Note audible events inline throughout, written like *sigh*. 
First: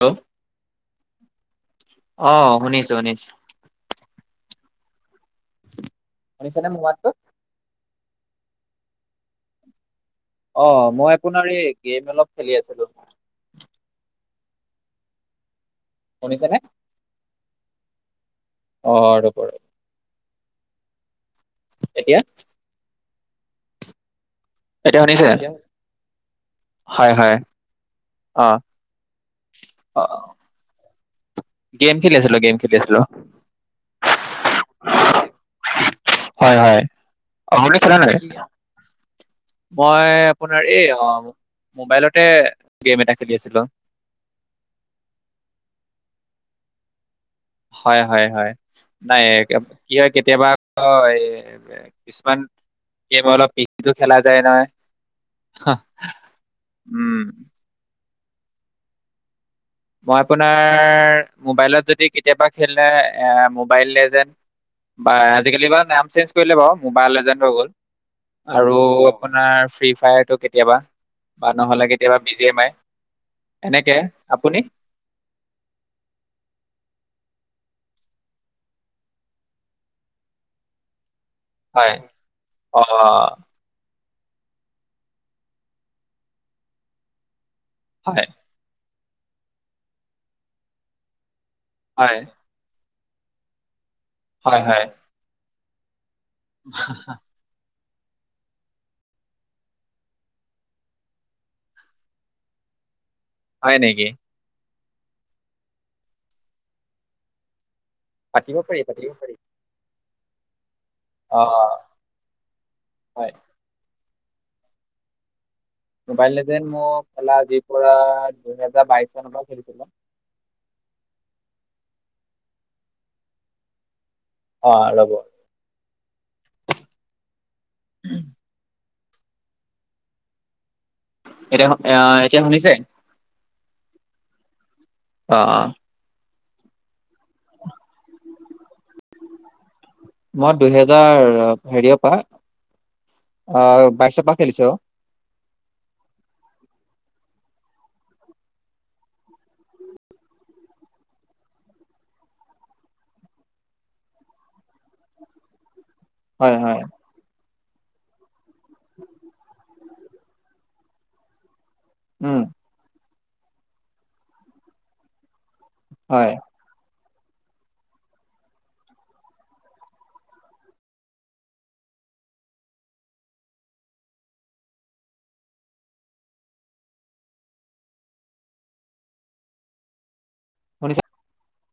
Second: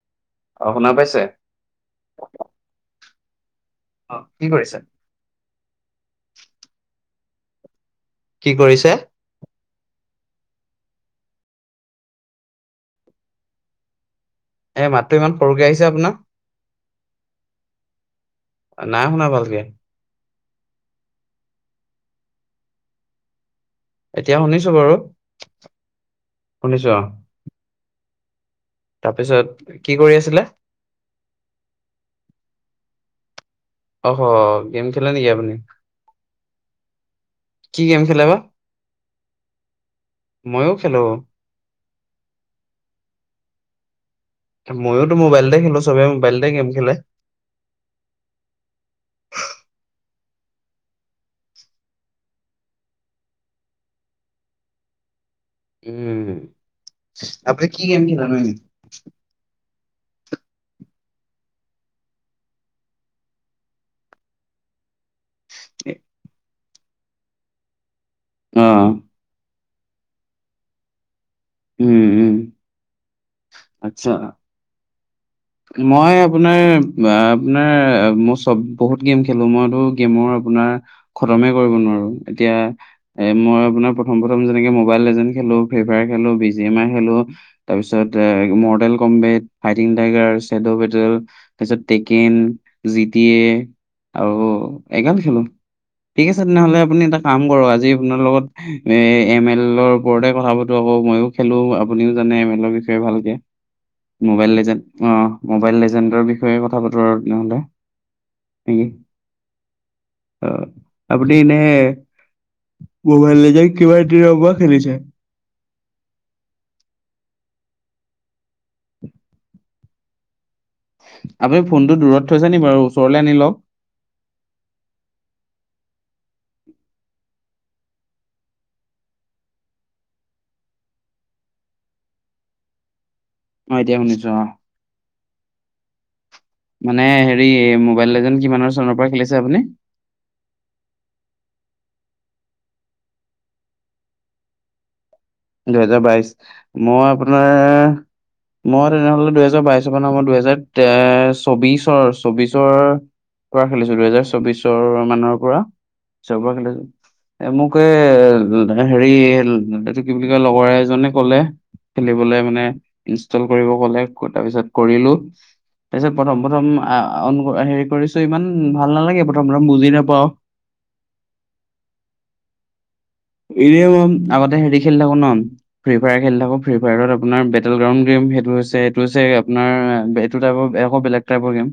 Hello? অঁ, শুনা পাইছে? অঁ, শুনিছোঁ শুনিছোঁ। অঁ, কি কৰিছে? আহি চেনে মোৰ মাতটো? কি কৰিছে? অঁ, মই আপোনাৰ এই গেম অলপ খেলি আছিলো। এ মাতটো ইমান সৰুকৈ আহিছে আপোনাৰ? শুনিছে নে? অ' নাই শুনা ৰ'ব ৰ'ব ভালকে। এতিয়া? এতিয়া শুনিছো। বাৰু, এতিয়া শুনিছে? শুনিছো অ। হয়, হয়, অঁ। তাৰপিছত কি কৰি আছিলে? গেম খেলি আছিলো, গেম খেলি আছিলো। অঁ, হ গেম খেলে নেকি আপুনি? হয় হয়। আপুনি কি গেম নাই? খেলে বা? মই আপোনাৰ মইয়ো এই খেলো। অঁ, মোবাইলতে গেম এটা খেলি আছিলো। মইয়ো মোবাইলতে খেলো, চবে মোবাইলতে গেম খেলে। হয়, হয়, হয়। নাই কি হয় কেতিয়াবা এই- কিছুমান গেম অলপ পিচিটো খেলা যায় নহয়। উম। উম। আপুনি কি গেম খেলা নো? মই আপোনাৰ মোবাইলত যদি কেতিয়াবা খেলে এ মোবাইল লেজন্ড। বা আজিকালি বা নাম চেইঞ্জ কৰিলে বাৰু মোবাইল এজেণ্ট হৈ গ'ল। অ আৰু আপোনাৰ ফ্ৰী ফায়াৰটো কেতিয়াবা বা নহ'লে উম কেতিয়াবা উম বি জি এম আই। এনেকে, আচ্ছা আপুনি? মই আপোনাৰ আপোনাৰ মই চব বহুত গেম খেলো, মইতো- মই আপোনাৰ খতমে কৰিব হয় নোৱাৰো। এতিয়া অ এ মই আপোনাৰ- প্ৰথম প্ৰথম যেনেকে মবাইল লেজেন খেলো, ফ্ৰী ফায়াৰ খেলো, বি জি এম আই খেলো হয় তাৰপিছত Mortal- Kombat, fighting tiger, said battle তাৰপিছত হয় টেকেন জি টি এ- আৰু হয় হয় এগাল খেলো। ঠিক আছে তেনেহলে আপুনি এটা কাম- কৰ আজি আপোনাৰ লগত এ এম এলৰ ওপৰতে কথা পাতো আক মইও খেলো আপুনিও জানে এম এলৰ বি ষয়ে ভালকে। হয় নেকি। মোবাইল লিজেণ্ড অঁ মোবাইল লেজেণ্ডৰ বিষয়ে কথা পাতো আৰু তেনেহ'লে। পাতিব পাৰি পাতিব পাৰি। অঁ আপুনি অ এনেই হয় মোবাইল লিজেণ্ড কিমান দিনৰ পৰা খেলিছে? মোবাইল লিজেণ্ড মই খেলা আজিৰ পৰা দুহেজাৰ বাইশ চনৰ পৰা খেলিছিলো। আপুনি ফোনটো দূৰত থৈছে নি বাৰু ওচৰলে আনি লওক। অঁ ৰব। এতিয়া অঁ অঃ এতিয়া শুনিছে? অঁ এতিয়া শুনিছোঁ অঁ। অ অ। মানে হেৰি মোবাইল লিজেণ্ড কিমানৰ চনৰ পৰা খেলিছে আপুনি? মই দুহেজাৰ হেৰিয়ৰ পৰা অঁহ বাইশৰ পৰা খেলিছো আও। দুহেজাৰ বাইশ, মই আপোনাৰ মই তেনেহ'লে দুইহেজাৰ বাইশৰ পৰা নহয়, মই দুহেজাৰ এ চৌবিশৰ চৌবিশৰ পৰা খেলিছো দুহেজাৰ চৌবিশৰ মানৰ পৰা। চনৰ পৰা হয় হয় খেলিছো। এ মোক এ হেৰি কি বুলি কয় লগৰ এজনে ক'লে খেলিবলে উম মানে ইনষ্টল কৰিব কলে, তাৰপিছত কৰিলো তাৰপিছত হয় প্ৰথম প্ৰথম আঁ হেৰি কৰিছো ইমান ভাল নালাগে প্ৰথম প্ৰথম বুজি নাপাওঁ। এনেই আৰু আগতে হেৰি খেলি থাকো ন। ফ্ৰী ফায়াৰ খেলি থাকো, ফ্ৰী ফায়াৰত আপোনাৰ বেটেল গ্ৰাউণ্ড গেম সেইটো হৈছে এইটো হৈছে আপোনাৰ টাইপৰ, এইয়া শুনিছে আক বেলেগ টাইপৰ গেম।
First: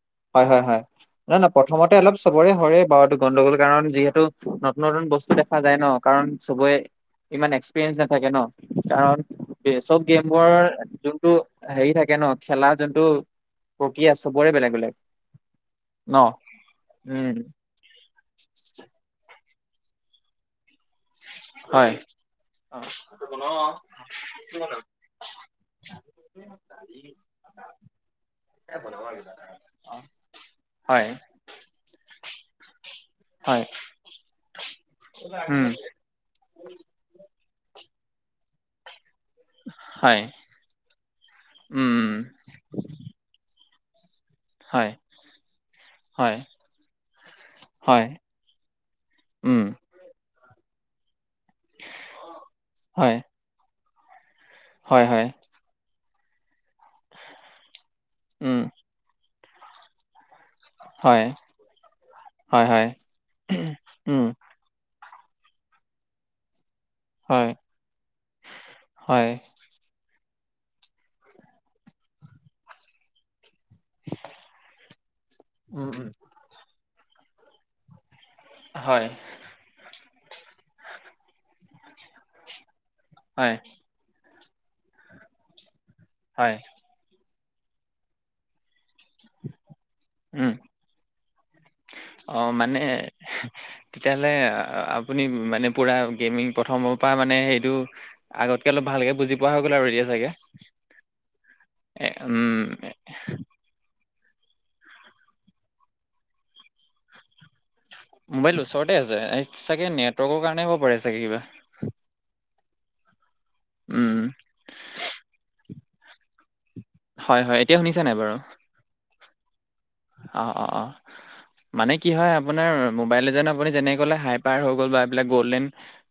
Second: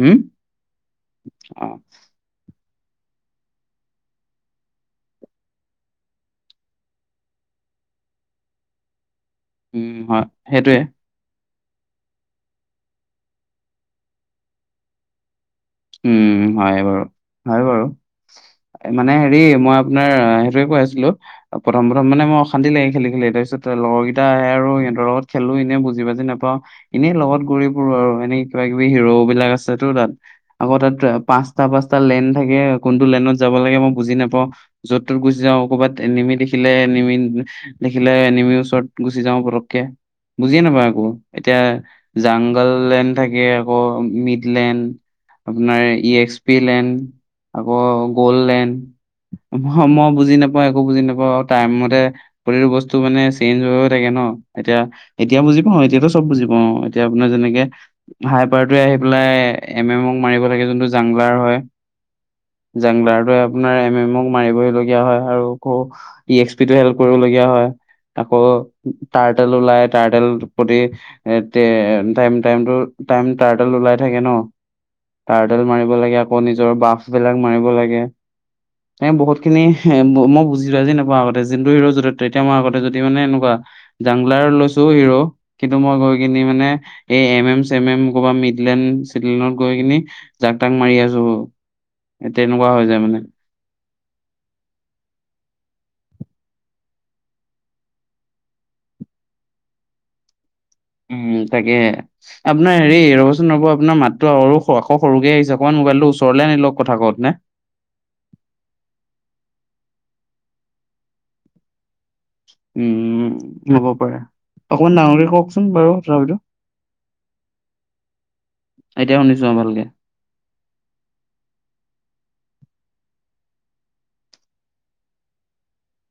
হম হয় হয় হয়, নহয় নহয় অ প্ৰথমতে অলপ চবৰে হৰে বাও এইটো গণ্ডগোল কাৰণ যিহেতু নতুন নতুন বস্তু দেখা যায় ন, কাৰণ চবয়ে ইমান এক্সপিৰিয়েঞ্চ নাথাকে ন, কাৰণ উম চব হয় গেমৰ সেইটোৱে যোনটো হেৰি থাকে ন খেলা যোনটো প্ৰক্ৰিয়া চবৰে বেলেগ বেলেগ। ন উম হয় বাৰু উম হয় বাৰু। মানে হেৰি মই আপোনাৰ সেইটোৱে কৈ আছিলো। প্ৰথম হয় প্ৰথম মানে মই অশান্তি লাগে খেলি খেলি, তাৰপিছত লগৰ কেইটা আহে আৰু সিহতৰ লগত খেলো এনে বুজি বাজি নাপাওঁ। এনেই লগত ঘূৰি ফুৰো আৰু এনেই কিবা কিবি হিৰো বিলাক আছেতো তাত। হয় তাত পাঁচটা পাঁচটা লেণ্ড থাকে কোনটো লেণ্ডত যাব হয় লাগে মই বুজি নাপাওঁ, যত তত গুচি যাওঁ উম ক'ৰবাত এনিমি দেখিলে এনিমি দেখিলে এনিমি ওচৰত গুচি যাও পতকে, হয় বুজিয়ে নেপাও একো, এতিয়া উম উম যাং গল লেণ্ড থাকে আকৌ মিডলেণ্ড। হয় আপোনাৰ ই হয় এছ পি লেণ্ড আকৌ হয় গ'ল্ড লেণ্ড। উম মই মই বুজি নাপা ওঁ মই একো বুজি নাপাওঁ, টাইম মতে প্ৰতিটো বস্তু হয় মানে চেঞ্জ হৈ থাকে ন। এতিয়া হয় হয় এতিয়া বুজি পাওঁ এতিয়াতো চব বুজি পাওঁ, এতিয়া আপোনাৰ যেনেকে হাই উম পাৰটোৱে আহি পেলাই এম এমক মাৰিব লাগিল। যোনটো জাংলাৰ হয়, হয় হয় জাংলাৰটোৱে আপোনাৰ এম এমক উম মাৰিবলগীয়া হয় আৰু। আকৌ ইএছ পি টো হেল্প কৰিবলগীয়া হয়, আকৌ হয় তাৰ তেল ওলায়। টাৰডল প্ৰতি এ টাইম টাইম টো টাইম টাৰ তেল ওলাই থাকে ন তাৰডাল উম মাৰিব উম লাগে আকৌ নিজৰ বাফ বিলাক মাৰিব লাগে হয় এ বহুত খিনি মই বুজিছো আজি নাপাওঁ আগতে যিতু হিৰৰ য' তেতিয়া মই আগতে যদি মানে এনেকুৱা হয় জাংলাৰ লৈছো হিৰো কিন্তু মই গৈ কিনি হয় মানে এই এম এম ছেম এম কবা মিডলেণ্ড গৈ কিনি উম, জাক তাক মাৰি আছো তেনেকুৱা হৈ যায় মানে। তেতিয়াহ'লে আপুনি মানে পুৰা গেমিং প্ৰথমৰ পৰা মানে সেইটো আগতকে অলপ ভালকে বুজি পোৱা হৈ গল আৰু এতিয়া চাগে। উম তাকে এ উম, আপোনাৰ হেৰি নবও আপোনাৰ মাততো আৰু আক সৰুকৈ আহিছে, অকণ মোবাইলটো ওচৰলে আনি লওক কথা কওঁতে মোবাইল ওচৰতে আছে এই চাগে নেটৱৰ্কৰ কাৰণে হ'ব পাৰে চাগে কিবা। উম ল'ব উম, পাৰে, অকমান ডাঙৰকে কওকচোন বাৰু তথাপিতো। হয়, হয়, এতিয়া শুনিছে নাই বাৰু? এতিয়া শুনিছোঁ আৰু ভালকে অ অ অ মানে কি হয় আপোনাৰ মোবাইল এজন আপুনি যেনে কলে হাইপাৰ হৈ গ'ল বা এইবিলাক গ'ল্ডেন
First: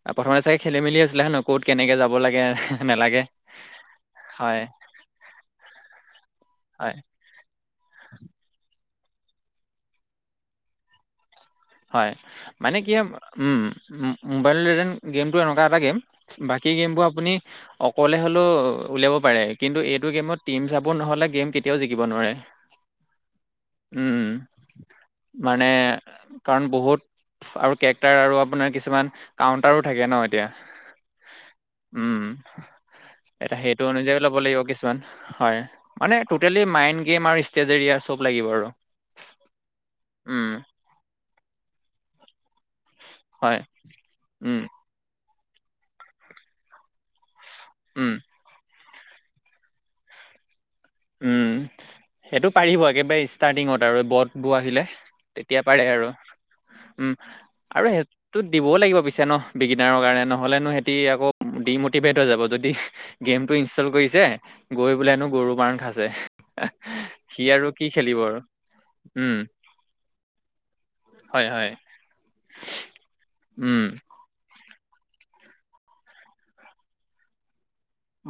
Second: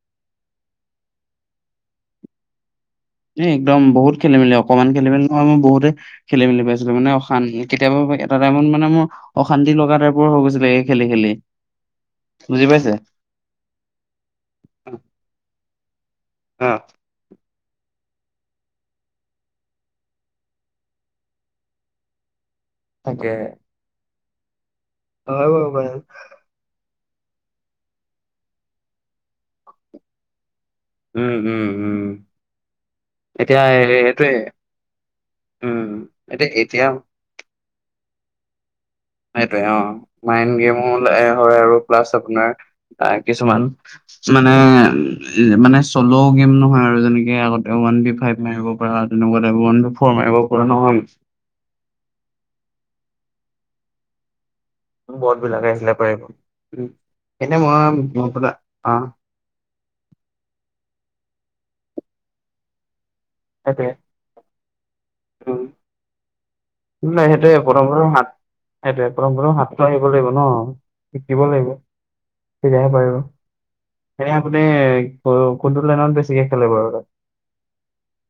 আৰু প্ৰথমতে চাগে খেলি মেলি হৈছিলে হয় নে নো ক'ত কেনেকে যাব লাগে নেলাগে। এ একদম বহুত খেলি মেলি অকমান খেলি মেলি নয় মই বহুতে খেলি মেলি পাইছিলো হয়। মানে *unintelligible* কেতিয়াবা এটা টাইমত মানে মোৰ অশান্তি লগা টাইপৰ হৈ গৈছিলে এই খেলি খেলি হয় বুজি মানে কি পাইছে? উম মোবাইল যেন গেমটো এনেকুৱা এটা গেম অ বাকী গেমবোৰ আপুনি অকলে হ'লেও উলিয়াব পাৰে কিন্তু এইটো গেমত টিম চাব নহ'লে গেম কেতিয়াওঁ জিকিব নোৱাৰে। তাকেহে উম মানে বাৰু কাৰণ বহুত আৰু কেৰেক্টাৰ আৰু আপোনাৰ কিছুমান কাউণ্টাৰো থাকে ন এতিয়া উম উম উম এ এতিয়া সেইটো অনুযায়ী সেইটোৱে ল'ব লাগিব কিছুমান হয় উম মানে এতিয়া টোটেলি এতিয়া মাইণ্ড গেম আৰু তেজেৰিয়া চব লাগিব আৰু সেইটোৱে অ উম, মাইণ্ড গেমো হয় আৰু প্লাছ আপোনাৰ তাৰ হয়। কিছুমান মানে উম, উ মানে চল' গেম নহয় আৰু যেনেকে আগত ওৱান উম, বি ফাইভ মাৰিব পৰা তেনেকুৱাএটা ওৱান বি ফ'ৰ মাৰিব পৰা নহয়। উম সেইটো পাৰিব একেবাৰে ষ্টাৰ্টিঙত আৰু বটবোৰ আহিলে। বহুত তেতিয়া বিলাকে পাৰে আহিলে আৰু পাৰিব। উম এনে আৰু মই সেইটো আপোনাৰ দিবও অ, লাগিব পিছে ন বিগিনাৰৰ কাৰণে নহলেনো সিহঁতি আকৌ ডিমটিভেট হৈ যাব যদি গেম টো ইনষ্টল সেইটোৱে কৰিছে গৈ বোলে নো গৰু মাৰ খাইছে। সি আৰু কি খেলিব আৰু সেইটোয়ে পথম উম, পথম হাত আহিব লাগিব ন শিকিব হয় হয় লাগিব। তেতিয়াহে পাৰিব। উম, সে আপুনি কোনটো লাইনত বেছিকে খেলিব বাৰু তাত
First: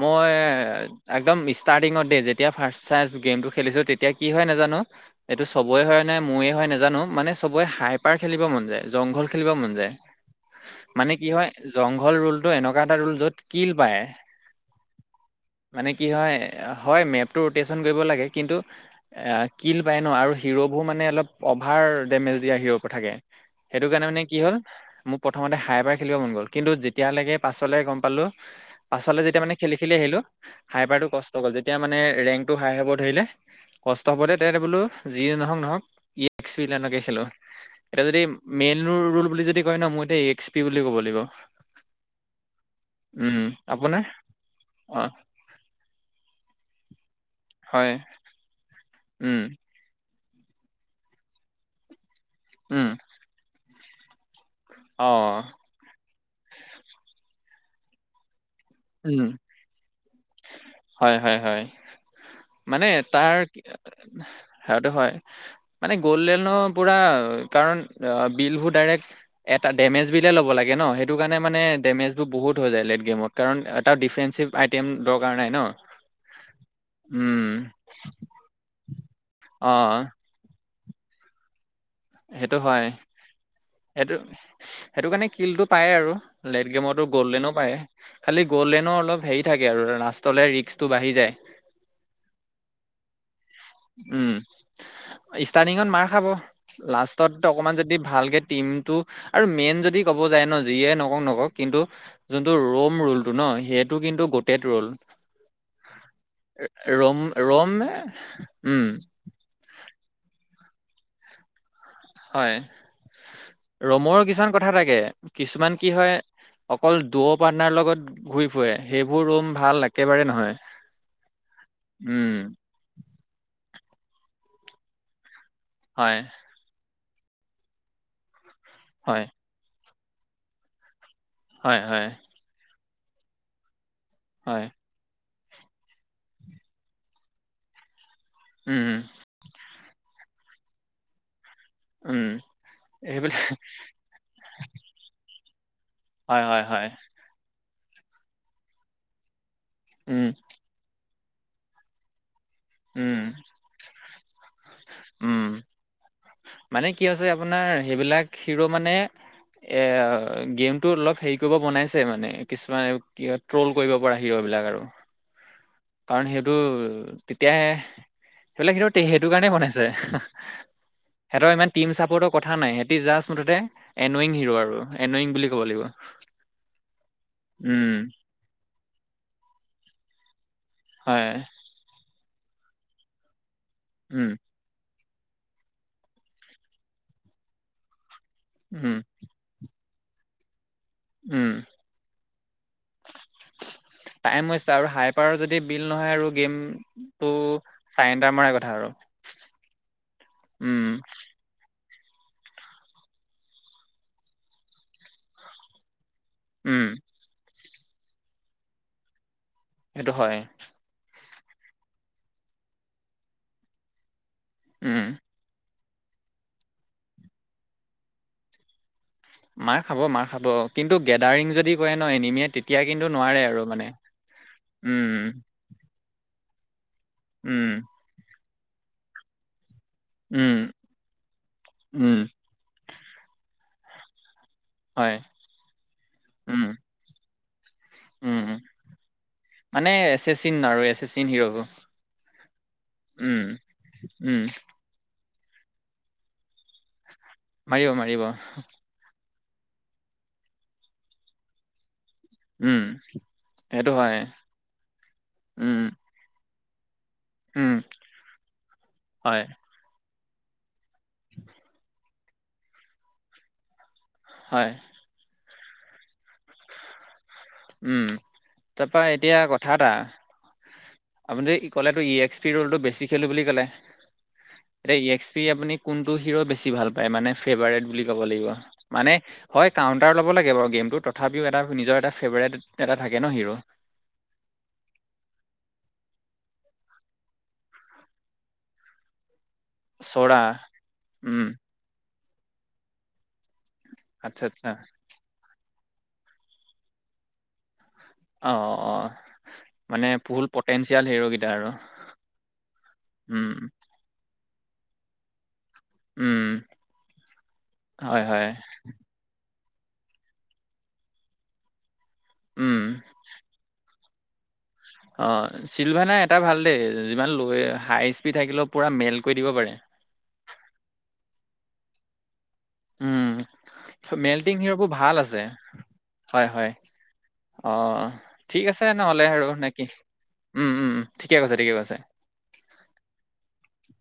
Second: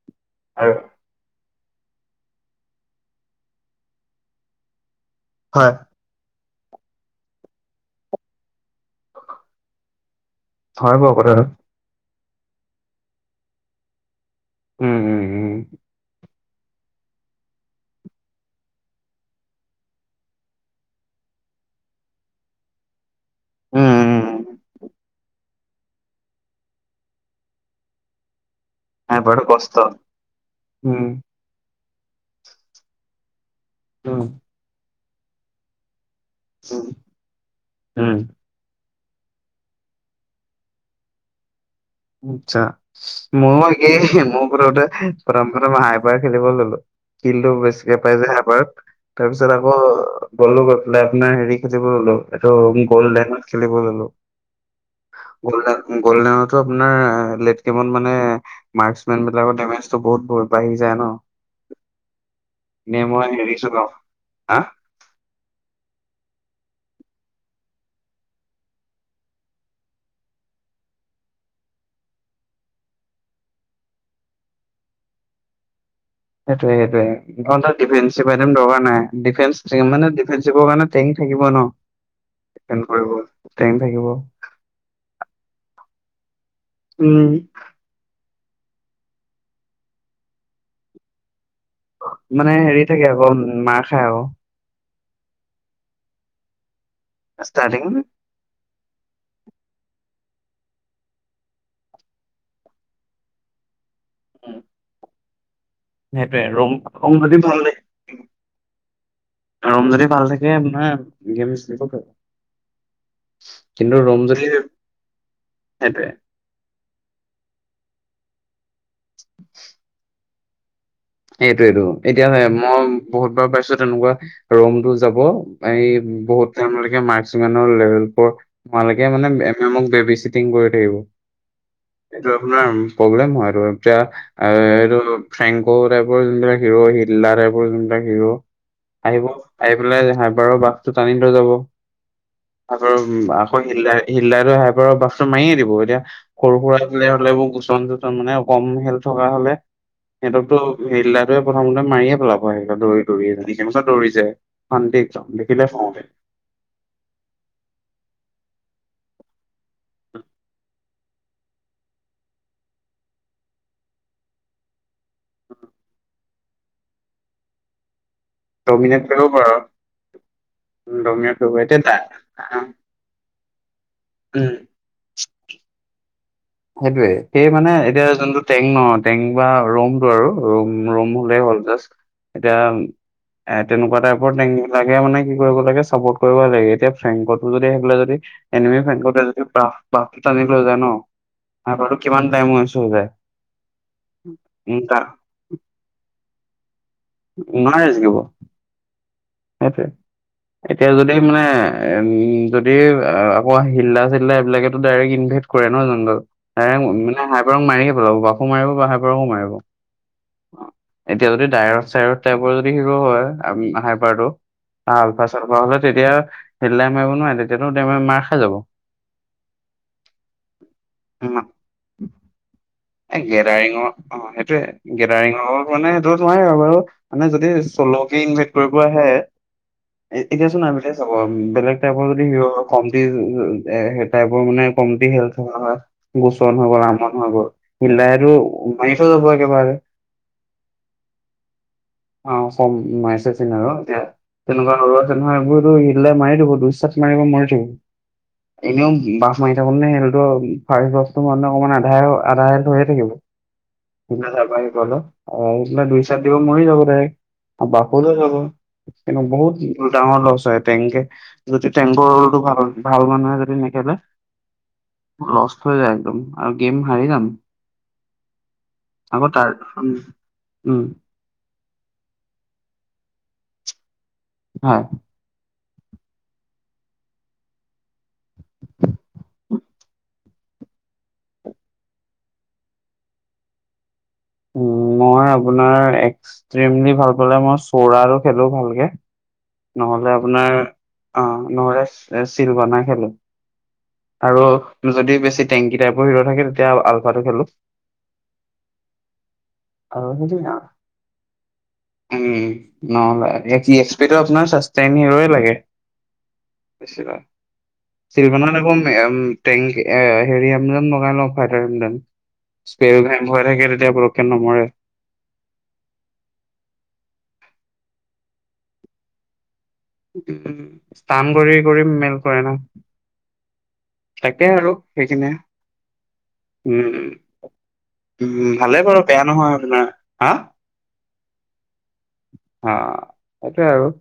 মই আৰু একদম ষ্টাৰ্টিঙত দেই যেতিয়া ফাৰ্ষট চাইজ গেমটো খেলিছো তেতিয়া কি হয় নাজানো এইটো চবৰে হয় নাই মোয়ে হয় নাজানো, মানে চবে হাইপাৰ খেলিব মন যায় জংঘল খেলিব মন যায়। হয় বাৰু মানে কি কথাটো। হয় জংঘল ৰোলতটো এনেকুৱা এটা ৰোল যত কিল পায়। উম উম উম মানে কি হয়, হয় মেপটো ৰোটেচন কৰিব লাগে কিন্তু কিল পায় ন' আৰু হিৰ'বোৰ মানে অলপ অভাৰ ডেমেজ দিয়া হিৰ' পৰা থাকে। সেইটো উম কাৰণে মানে কি উম হ'ল মোক প্ৰথমতে হাই পাই খেলিব মন গ'ল কিন্তু যেতিয়ালৈকে পাছলে গম পালোঁ, নাই পাছলে যেতিয়া বৰাটো মানে কষ্ট। খেলি খেলি আহিলো হাই উম, পাৰটো কষ্ট গ'ল, যেতিয়া মানে ৰেংক টো হাই হ'ব ধৰিলে কষ্ট উম, হ'বতে তেতে বোলো যি নহওঁক নহওঁক ই একসিল এনেকে খেলোঁ এতিয়া উম, যদি মেইন ৰোল বুলি যদি কয় ন' মই এতিয়া ই্স পি বুলি ক'ব লাগিব। আচ্ছা, উম ময়ো আপোনাৰ একে ময়ো অ প্ৰথম প্ৰথমতে হাই পাই খেলিব ল'লো। কিলটো হয় বেছিকে পাই যায় হাপাৰত উম তাৰপিছত আকৌ গ'লো গৈ পেলাই আপোনাৰ হেৰি খেলিব ল'লো, এইটো উম গ'ল লেডত খেলিব ল'লো। অ গল্ডেন গ'ল্ডেনতো আপোনাৰ লেটকেমত মানে মাৰ্কচ উম মেন বিলাকৰ ডেমেজটো বহুত বহুত বাঢ়ি যায় ন'। হয় হয় হয় মানে এনে মই তাৰ হেৰি চলাও হা সেইটো হয়। মানে গ'ল্ডেনৰ পুৰা কাৰণ বিলবোৰ ডাইৰেক্ট এটা ডেমেজ বিলে ল'ব লাগে ন' সেইটো কাৰণে মানে ডেমেজবোৰ বহুত হৈ যায় লেট গেমত। কাৰণ এটা ডিফেঞ্চিভ আইটেম দৰকাৰ নাই ন'। সেইটোৱে সেইটোৱে ধৰ উম তোৰ ডিফেঞ্চিভ একদম দৰকাৰ নাই অ ডিফেঞ্চ মানে ডিফেঞ্চিভৰ কাৰণে টাইম থাকিব ন' সেইটো হয় ডিফেন্ড কৰিব, টাইম থাকিব। সেইটো সেইটো কাৰণে কিলটো পায় আৰু লেট গেমটো উম গ'ল্ডেনো পায়। খালি গ'ল্ডেনৰ অলপ হেৰি থাকে আৰু লাষ্টলে ৰিক্সটো বাঢ়ি যায়। মানে হেৰি থাকে আকৌ মাৰ খাই আকৌ। উম ষ্টাৰ্টিঙত মাৰ খাব লাষ্টত অকণমান ষ্টাৰ্টিং যদি ভালকে টিমটো আৰু মেইন যদি ক'ব যায় ন' যিয়ে নকক নকক কিন্তু যোনটো ৰোম ৰুলটো ন' সেই টো কিন্তু গোটেত ৰ'ল। সেইটোৱে এ ৰম যদি ভাল ৰমনে, উম। ৰম যদি ভাল থাকে আপোনাৰ গেমছ জিকিব পাৰে। হয়, ৰমৰো যদি কিছুমান কথা থাকে কিছুমান কি সেইটোৱে হয় অকল দুও পাৰ্টনাৰ লগত ঘূৰি ফুৰে সেইবোৰ ৰুম ভাল একেবাৰে নহয়। এইটোৱেটো এতিয়া উম মই বহুতবাৰ পাইছোঁ তেনেকুৱা ৰোমটো যাব। এই হয় বহুত টাইমলৈকে মাৰ্কচিংঙমামৰ *unintelligible* লেভেলবোৰ নোহোৱালৈকে হয় মানে এনে কাৰণে মোক বেবি চিটিং কৰি থাকিব। হয়, হয়। লুভনাম প্ৰব্লেম হয় তোৰ এতিয়া আ হয় হেৰী তোৰ ফ্ৰেঙ্ক সৌ টাইপৰ যোনবিলাক হিৰ' হিল্লা টাইপৰ যোনবিলাক হিৰ'। উম, উম। আহিব আহি পেলাই হাইবাৰৰ বাঘটো টানি থৈ যাব। উম। আকৌ সেইবিলাক আকৌ হিল্লাই হিল্লাইৰ হাইপাৰৰ বাঘটো মাৰিয়ে দিব এতিয়া। হয় হয় সৰু-সুৰা হয় থাকিলে হ'লেবোৰ গুচন চুচন মানে কম হেল থকা হ'লে উম হেইটো হিল্লাটোৱে প্ৰথমতে মাৰিয়ে পেলাব। অ', সিহঁত দৌৰি উম দৌৰিয়ে জানিৰ টাইমত চব দৌৰিছে শান্তিত চব উম দেখিলে খং উঠে। মানে কি হৈছে আপোনাৰ সেইবিলাক হিৰো মানে এ গেম টো অলপ হেৰি কৰিব বনাইছে মানে কিছুমান কি হয় ট্ৰল কৰিব পৰা হিৰ'বিলাক আৰু। কাৰণ সেইটো তেতিয়াহে সেইবিলাক সেইটো তে ডমিনেট সেইটো কৰিব কাৰণে পাৰ বনাইছে ডমিনেট সিহঁতৰ কৰিব ইমান এতিয়া টিম দা চাপৰ্টৰ কথা আহ, নাই সিহঁত তি জাষ্ট মুঠতে এনয়িং উম হিৰো আৰু এনয়িং বুলি ক'ব লাগিব। সেইটোয়ে, সেই মানে উম এতিয়া যোনটো টেং ন! টেং বা ৰমটো আৰু। ৰুম, ৰুম হয় হ'লেই হ'ল জাষ্ট। এতিয়া এ তেনেকুৱা উম টাইপৰ টেঙি লাগে মানে কি কৰিব লাগে, চাপৰ্ট কৰিব লাগে। এতিয়া ফ্ৰেঙ্ক কলটো যদি আহি পেলাই যদি এনয়িং উম ফ্ৰেঙ্কটো যদি টাফ, টাফটো টানি লৈ যায় ন! উম স্নাইপাৰটো কিমান টাইম ওৱেষ্ট হৈ যায়। উম্ তাক গোটেইবিল নহয় আৰু গেমটো নোৱাৰে জিকিব চাৰেণ্ডাৰ মৰা কথা আৰু। সেইটোৱে, উম এতিয়া যদি। মানে উম্, যদি আকৌ হিল্লা চিল্লা এইবিলাকেতো ডাইৰেক্ট ইনভেদ কৰে নহয়, জানোঁ তোৰ। উম মানে, মানে হাইবাৰক মাৰিয়ে পেলাব। বাকো মাৰিব বা হাইবাৰকো মাৰিব। সেইটো হয়। এতিয়া যদি ডাইৰথ চাইৰথ টাইপৰ যদি হিৰো হয়। আমি হাইবাৰটো উম আল্ফা চাল্ফা হ'লে, তেতিয়া হিল্লাই মাৰিব নোৱাৰে। তেতিয়াতো দাইৰেক্ট মাৰ খাই যাব। মাৰ খাব মাৰ খাব, কিন্তু গেডাৰিং যদি কৰে ন এনিমিয়ে। তেতিয়া কিন্তু নোৱাৰে আৰু মানে। সেইটোৱে, উম গেডাৰিংৰ মানে সেইটো নোৱাৰিয়ে আৰু, বাৰু মানে যদি উম, চলকে ইনভাইট কৰিব আহে। এতিয়া উম, চোন আমিলে চাব, বেলেগ টাইপৰ উম, যদি হেৰি অলপ কমটি এ, হেই টাইপৰ মানে কমটি হয়, হেল থকা হয়, গোচন উম, হৈ গ'ল আমন হৈ গ'ল। হিল্ডাৰেটো মাৰি থৈ যাব একেবাৰে। এ এছেচিন আৰু এছেচিন হিৰ'বোৰ। অ', কম মিছে উম, চিন আৰু এতিয়া উম, তেনেকুৱা ধৰণৰ। এইবোৰটো হিল্ডাৰে মাৰি দিব, দুই চাত মাৰিব মৰি মাৰিব মাৰিব, থাকিব। এনেও মাৰি থাকো নে সিহঁতেটো বস্তু মানে অকমান আধাৰে হোৱা। আধা উম, হৈয়ে থাকিব, সেইটো হয়, যাবা আহিব অলপ। উম, আহ্ দুই চাত দিব মৰি যাব। উম, বাটলৈ যাব, এ কিন্তু হয়, বহুত ডাঙৰ লছ হয়। টেংকে, যদি টেংকৰটো ভাল ভাল মানুহে যদি নেখেলে। হয়। লষ্ট হৈ যায় একদম আৰু গেম হাৰি যাম। উম্, তাৰপৰা আকৌ এতিয়া তাৰ কথা এটা। উম উম, আপুনি ক'লেটো, ই এক্স পি ৰোলটো বেছি খেলো বুলি ক'লে। হয় এতিয়া ই এক্স পি আপুনি কোনটো হিৰ' বেছি ভাল পায় মানে ফেভাৰেট বুলি। ল'ব লাগিব। মানে হয় কউণ্টাৰ ল'ব লাগে বাৰু গেমটোত, তথাপিও এটা নিজৰ এটা ফেভাৰেট এটা থাকে ন হিৰ'। উম্, মই আপোনাৰ এক্সট্ৰিমলি ভাল পালে, মই চোৰা খেলো ভালকে। নহ'লে চ'ৰা, আপোনাৰ, অ' উম, নহ'লে চিলবানা খেলোঁ। আচ্ছা আৰু আচ্ছা, যদি বেছি টেংকি টাইপৰ হিৰৌতো থাকে, তেতিয়া আল্ফাটো খেলোঁ। অ'অ'অ', আৰু সেইটোৱে। উম্, নহ'লে উম, দি আছোঁ। সেইটো আপোনাৰ চাষ্টটাইম হিৰৌৱে লাগে, উম, বেছিভাগ। হয়, হয়, শ্ৰীলকনত আকৌ- মে, এম, তেং, এয়া হেৰি, লগাই লওঁ ফাইটাৰ হিল্গেন উম। হৈ থাকে। তাত সেই পতকে নমৰে। অ', চিলভানা এটা ভাল দেই। যিমান লৈ হাই স্পিড থাকিলেও পূৰা মেলট কৰি দিব পাৰে। উম্, স্টান কৰি কৰি মেল কৰে ন। উম্, মেল্টিং হিৰৌ বোৰ ভাল সেইখিনিয়ে। আছে, হয় হয়। উম অ', উম ঠিক ভালে আছে বাৰু বেয়া নহ'লে নহয় আৰু নে আপোনাৰ কি? উম্ উম্, ঠিকে কৈছে ঠিকে কৈছে। অহ' এটোৱে আৰু।